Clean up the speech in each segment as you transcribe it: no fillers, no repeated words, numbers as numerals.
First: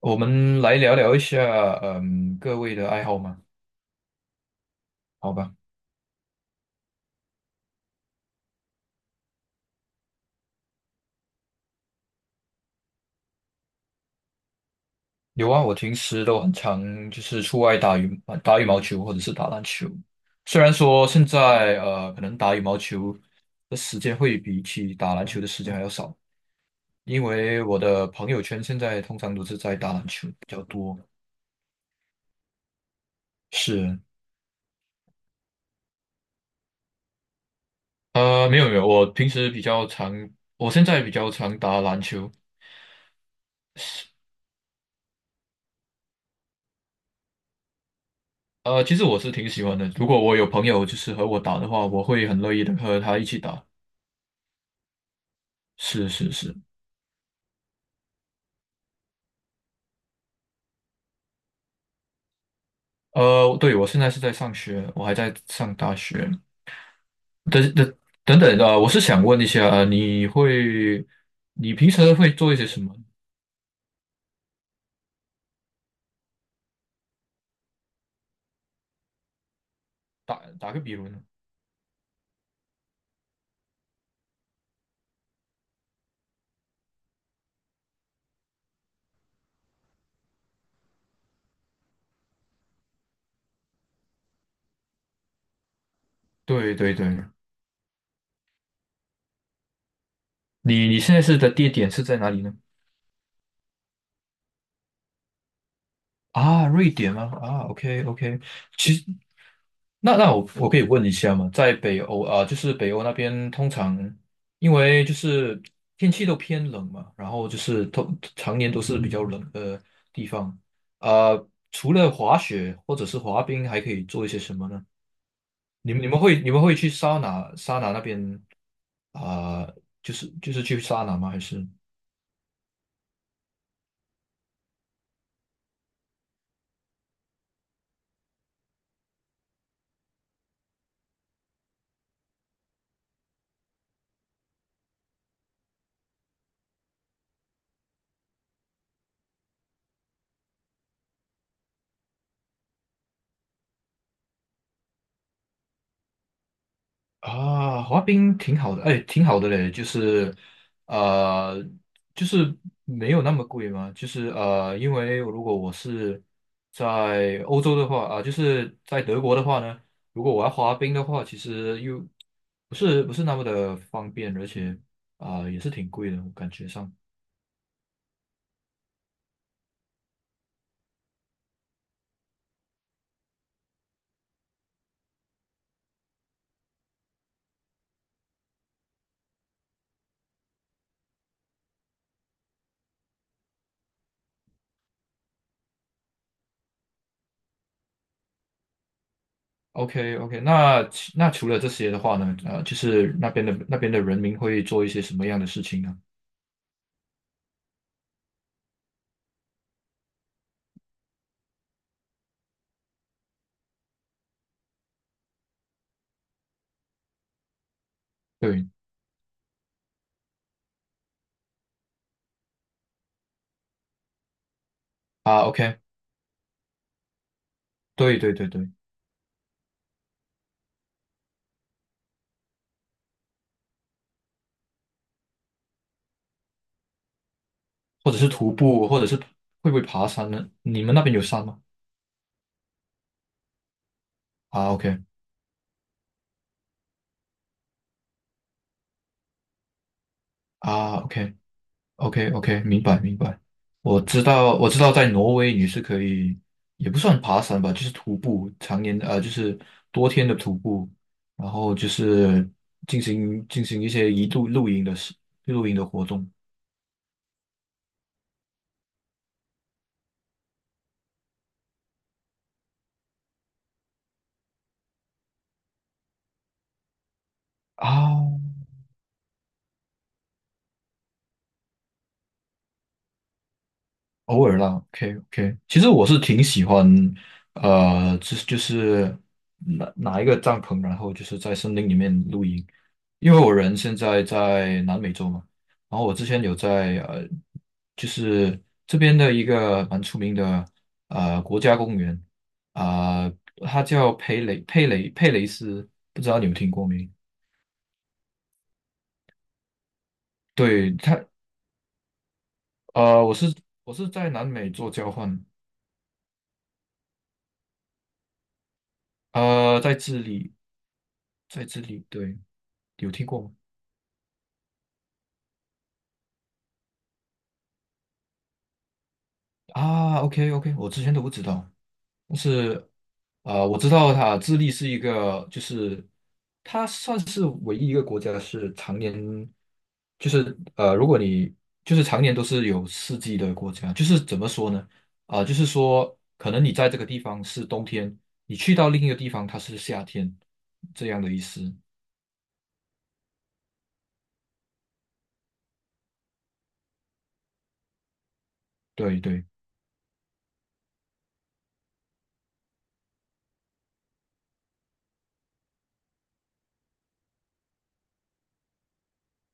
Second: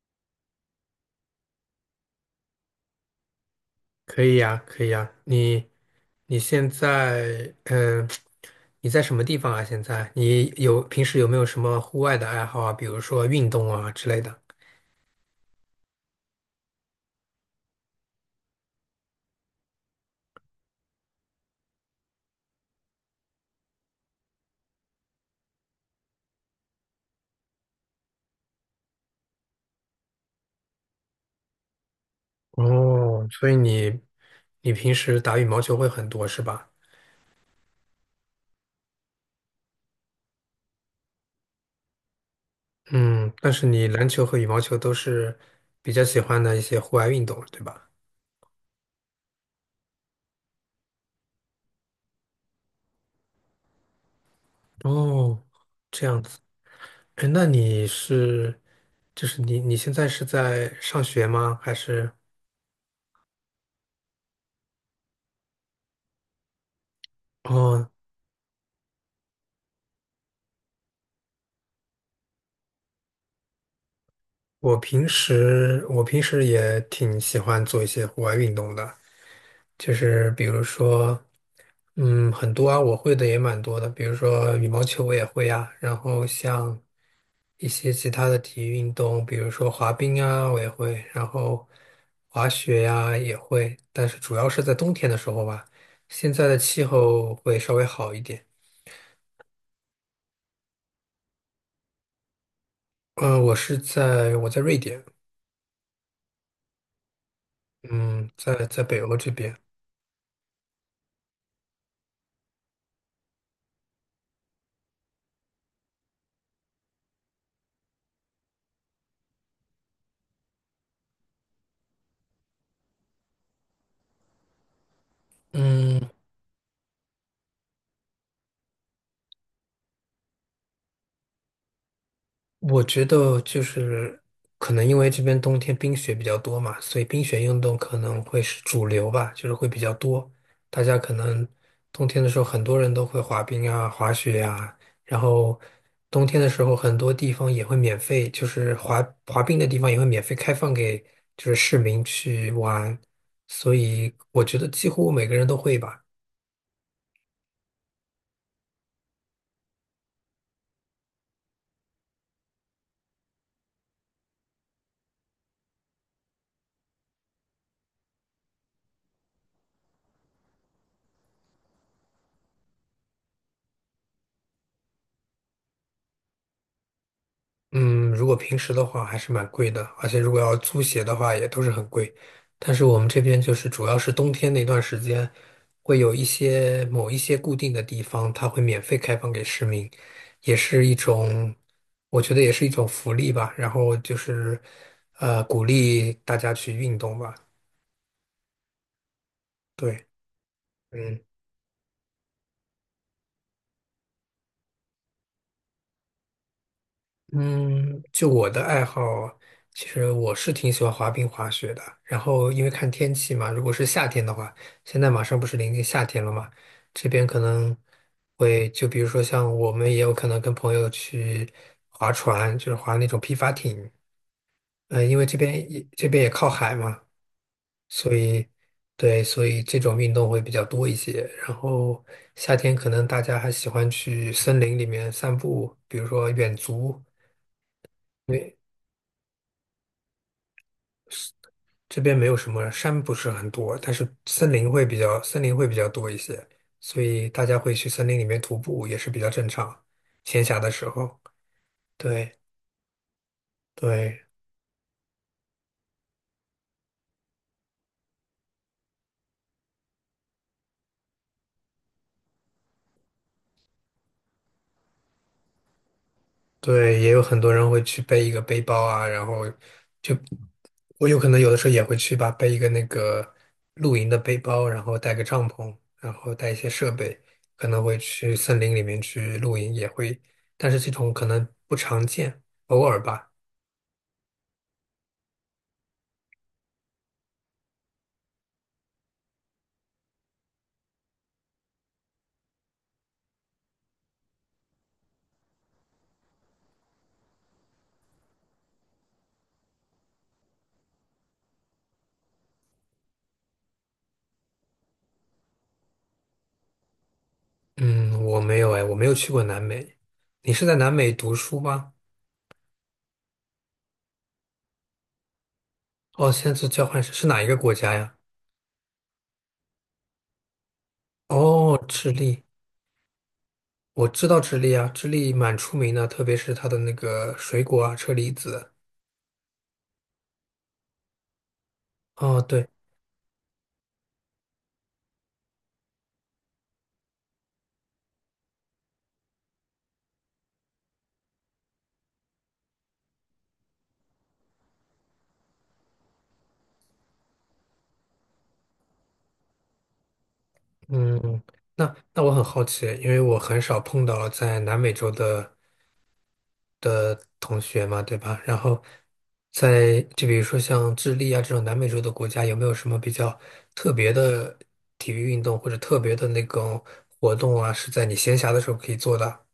我们来聊聊一下，各位的爱好吗？可以呀，可以呀。好吧。你现在，你在什么地方啊？现在你有平时有没有什么户外的爱好啊？比如说运动啊之类的。有啊，我平时都很常就是出外打羽毛球或者是打篮球。虽然说现在可能打羽毛球的时间会比起打篮球的时间还要少，因为我的朋友圈现在通常都是在打篮球比较多。哦，所以是。你平时打羽毛球会很多是吧？没有没有，我现在比较常打篮球。嗯，但是你篮球和羽毛球都是比较喜欢的一些户外运动，对吧？其实我是挺喜欢的。如果我有朋友就是和我打的话，我会很乐意的和他一起打。哦，这是样是子。是。哎，那你是，就是你现在是在上学吗？还是？对，我现在是在上学，我还在上大学。等哦，等等等，我是想问一下，你平时会做一些什么？我平时也挺喜欢做一些户外运动的，就是打比如打个比如呢？说，嗯，很多啊，我会的也蛮多的，比如说羽毛球我也会啊，然后像一些其他的体育运动，比如说滑冰啊，我也会，然后滑雪呀、也会，但是主要是在冬天的时候吧，现在的对气对对。候会稍微好一点。你现在是的地点是在哪里呢？嗯、我在瑞典，啊，瑞典吗？啊，OK 嗯，OK。在其北实欧这边，那我可以问一下吗？在北欧啊，就是北欧那边，通常因为就是天气都偏冷嘛，然后就是通常年都是比较冷的地方啊。除了滑雪或者是滑冰，还可以做一些什么呢？你嗯。们你们会你们会去桑拿那边啊，就是去桑拿吗？还是？我觉得就是可能因为这边冬天冰雪比较多嘛，所以冰雪运动可能会是主流吧，就是会比较多。大家可能冬天的时候，很多人都会滑冰啊、滑雪啊，然后冬天的时候，很多地方也会免费，就是滑冰的地方也会免费开放给就是市民去玩，所以我觉得几乎每个人都会吧。啊，滑冰挺好的，哎，挺好的嘞。呃，就是没有那么贵嘛。因为如果我是在欧洲的话啊，就是在德国的话呢，如果我要滑冰的话，其实又不是那么的方便，而且啊，也是挺贵的，我感觉上。嗯，如果平时的话还是蛮贵的，而且如果要租鞋的话也都是很贵。但是我们这边就是主要是冬天那段时间，会有某一些固定的地方，它会免费开放给市民，也是一种，我觉得也是一种福利吧。然后就是，鼓励大家去运动吧。对，OK OK。那其嗯。那除了这些的话呢，就是那边的人民会做一些什么样的事情呢？嗯，就我的爱好，其实我是挺喜欢滑冰、滑雪的。然后因为看天气嘛，如果是夏天的话，现在马上不是临近夏天了嘛，这边可能对会就比如说像我们也有可能跟朋友去划船，就是划那种皮划艇。嗯，因为这啊边，OK，也这边也靠海嘛，所对对以对对。对，所以这种运动会比较多一些。然后夏天可能大家还喜欢去森林里面散步，比如说远足。或者是徒步，或者是会不会爬山呢？你们那边有山吗？这边没有什么山，不是很多，但是森林啊会，OK，比较，森林会比较多一些，所以大家会去森林里面徒步也是比较正常。闲暇的时啊候，对，OK，OK，OK，明白明白。我知对道，我知道，在挪威你是可以，也不算爬山吧，就是徒步，常年就是多天的徒步，然后就是进行一些一度露营的事，露营的活动对，也有很多人会去背一个背包啊，然后就我有可能有的时候也会去吧，背一个那个露营的背包，然后带个帐篷，然后带一些设备，可能会去啊。森林里面去露营，也会，但是这种可能不常见，偶尔吧。偶尔啦，OK OK。其实我是挺喜欢，就是拿一个帐篷，然后就是在森林里面露营，因为我人现在在南美洲嘛，然后我之前有在就是这边的一个蛮出名的国家公园，啊、它叫佩雷斯，不知道你们听过没？嗯，我没有哎，我没有去过南美。你是在对南美它。读书吗？呃，我是我是在南美做交换。哦，现在是交换生，是哪一个国家呀？在智利。在哦，智利，智对。利，有听过吗？我知道智利啊，智利蛮出名的，特别是它的那个水果啊，车厘子。啊，OK OK，我之前都不知道。但哦，对，是我知道它智利是一个，就是它算是唯一一个国家是常年，如果你就是常年都是有四季的国家，就是怎么说呢？啊、就是说可能你在这个地方是冬天，你去到另一个地方它是夏天，这样的意嗯，思。那那我很好奇，因为我很少碰到在南美洲的。同学嘛，对吧？然后对对。在就比如说像智利啊这种南美洲的国家，有没有什么比较特别的体育运动或者特别的那种活动啊，是在你闲暇的时候可以做的？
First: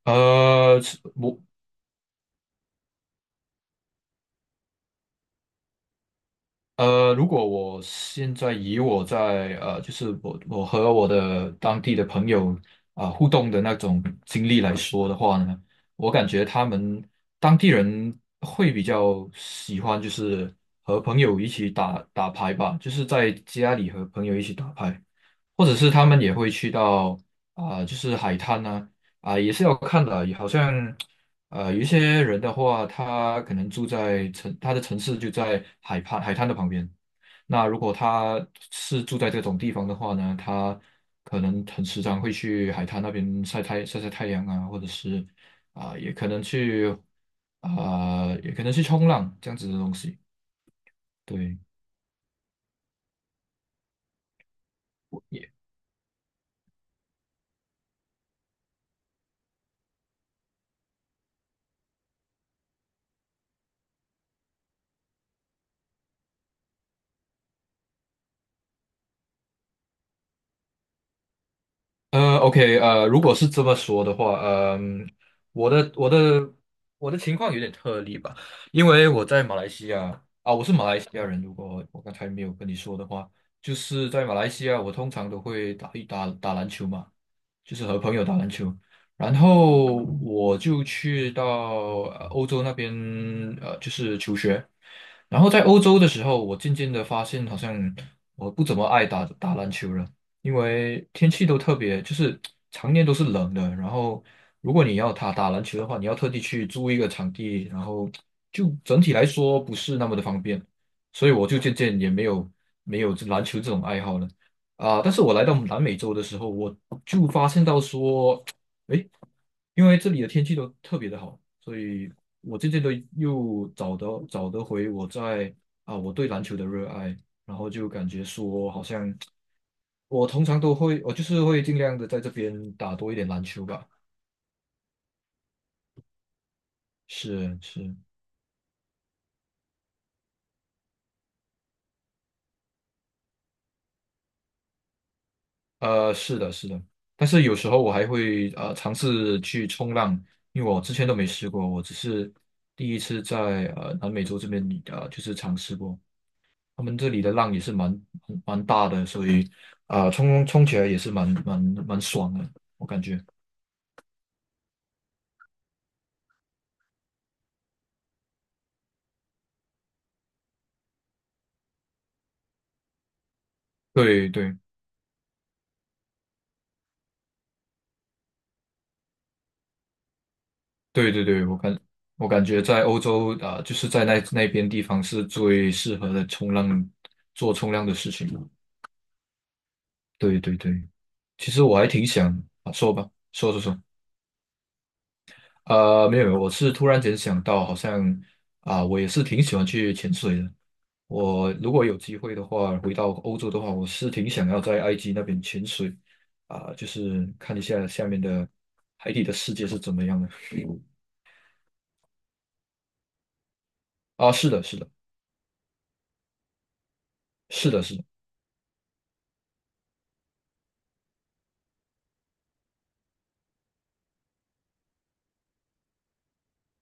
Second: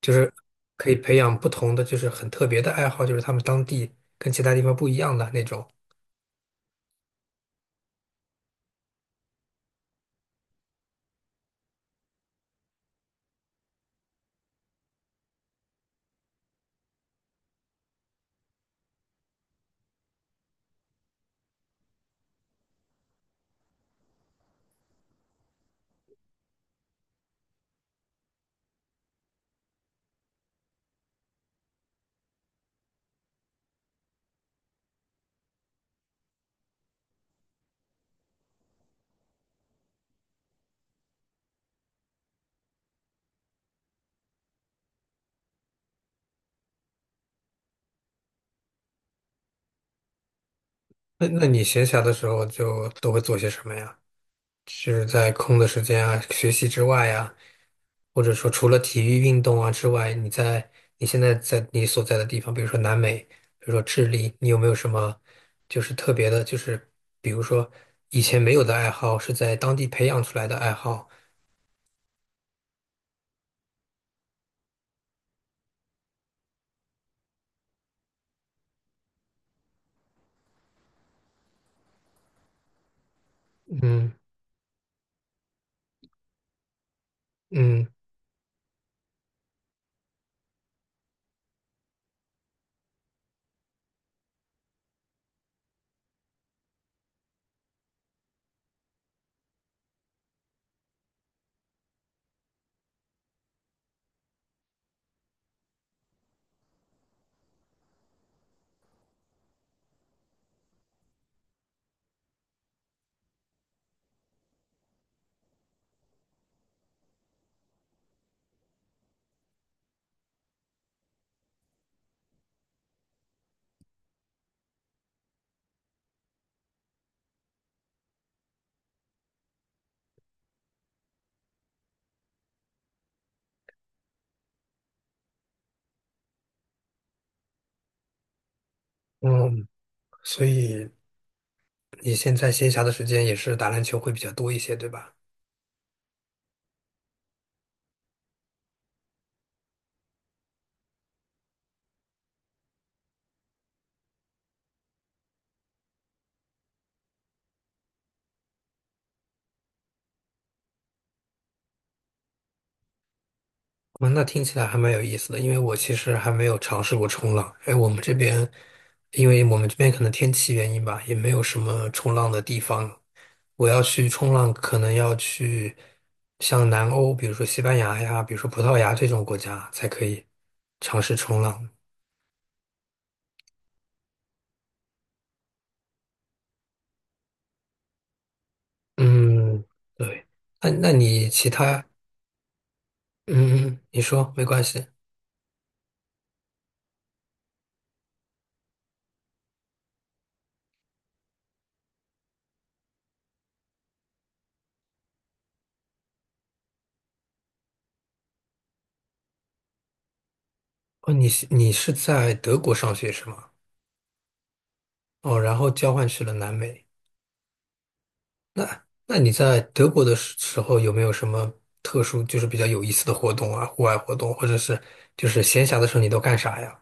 就是呃，可以是培养我不同的，就是很特别的爱好，就是他们当地跟其他地方不一样的那种。呃，如果我现在以我在就是我和我的当地的朋友啊、互动的那种经历来说的话呢，我感觉他们当地人会比较喜欢就是和朋友一起打打牌吧，就是在家里和朋友一起打牌，或者是他们也会去到啊、就是海滩呢啊、也是要看的，好像。有一些人的话，他可能住在城，他的城市就在海畔海滩的旁边。那如果他是住在这种地方的话呢，他可能很时常会去海滩那边晒晒太阳啊，或者是啊、也可能去冲浪这样子的东西。那那对。你闲暇的时候就都会做些什么呀？是在空的时间啊，学习之外呀？或者说除了体育运动啊之外，你现在在你所在的地方，比如说南美，比如说智利，你有没有什么就是特别的，就是比如说以前没有的爱好，是在当地培养出来的爱好？OK。如果是这么说的话，嗯、我的我的我的情况有点特例吧，因为我在马来西亚啊，我是马来西亚人。如果我刚才没有跟你说的话，就是嗯在马来西亚，我通常都会打一打打篮球嘛。就是嗯和朋友打篮球。然后我就去到欧洲那边，就是求学。然后在欧洲的时候，我渐渐的发现，好像我不怎么爱打篮球了，因为天气都特别，就是常年都是冷的。然后，如果你要打篮球的话，你要特地去租一个场地，然后就整体来说不是那么的方便，所以我就渐渐也没有这篮球这种爱好了。啊，但是我来到南美洲的时候，我就发现到说，诶，因为这里的天气都特别的好，所以我渐渐的又找得回我在啊我对篮球的热爱，然后就感觉说，好像我通常都会，我就是会尽量的在这边打多一点篮球吧。是是。嗯，所以你现在闲暇的时间也是打篮球会比较多一些，对吧？是的，是的。但是有时候我还会尝试去冲浪，因为我之前都没试过，我只是第一次在南美洲这边就是尝试过，他们这里的浪也是蛮大的，所以啊、冲冲起来也是蛮爽的，我感觉。嗯，那听起来还蛮有意思的，因为我其实还没有尝试过冲浪。哎，我们这边，因为我们这边可能天气原因吧，也没有什么冲浪的地方。我要去对冲浪，对可能要去像南欧，比如说西班牙呀，比如说葡萄牙这种国家才可以尝对试对冲对。浪。我感觉在欧洲啊、就是在那边地方是最适合的做冲浪的事情。嗯，对。对对那对，那你其其实我他，还挺想啊，说吧，说说嗯，说。你说没关系。没有没有，我是突然间想到，好像啊、我也是挺喜欢去潜水的。我如果有机会的话，回到欧洲的话，我是挺想要在埃及那边潜水啊、就是看一下下面的海底的世界是怎么样的。哦，你是在德国上学是吗？啊，是的，是的，哦，然后交换去了南美。是的，是的。那那你在德国的时候有没有什么特殊，就是比较有意思的活动啊，户外活动，或者是就是闲暇的时候你都干啥呀？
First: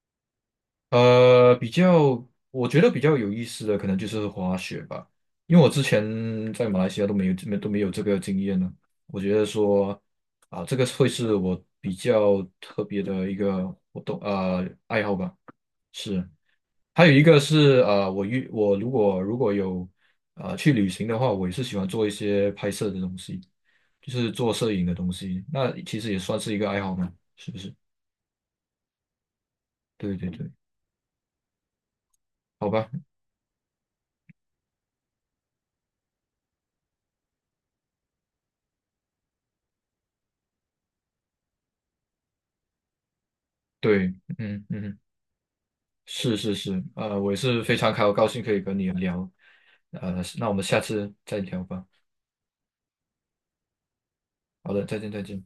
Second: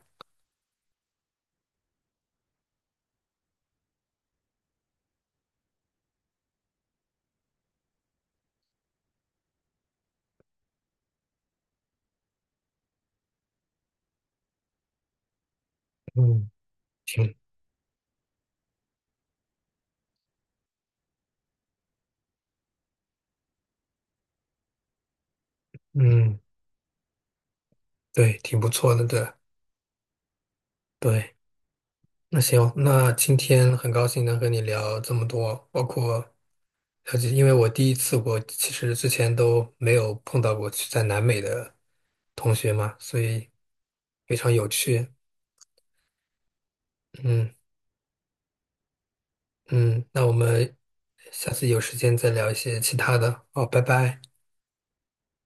我觉得比较有意思的可能就是滑雪吧，因为我之前在马来西亚都没有这个经验呢。我觉得说啊，这个会是我比较特别的一个爱好吧。是。嗯，还有一挺，个是我如果有去旅行的话，我也是喜欢做一些拍摄的东西，就是做摄影的东西，那其实也嗯，算是一个爱好嘛，是不是？对，挺不错的，对。对对对。对，那好行，吧。那今天很高兴能和你聊这么多，包括了解，因为我第一次我其实之前都没有碰到过去在南美的同学嘛，所以对。非常嗯有嗯哼。趣。是是是。我也嗯是非常开，我高兴可以跟你聊。嗯，那我那我们们下次再下聊次有吧。时间再聊一些其他的。好，拜拜。好的，再见再见。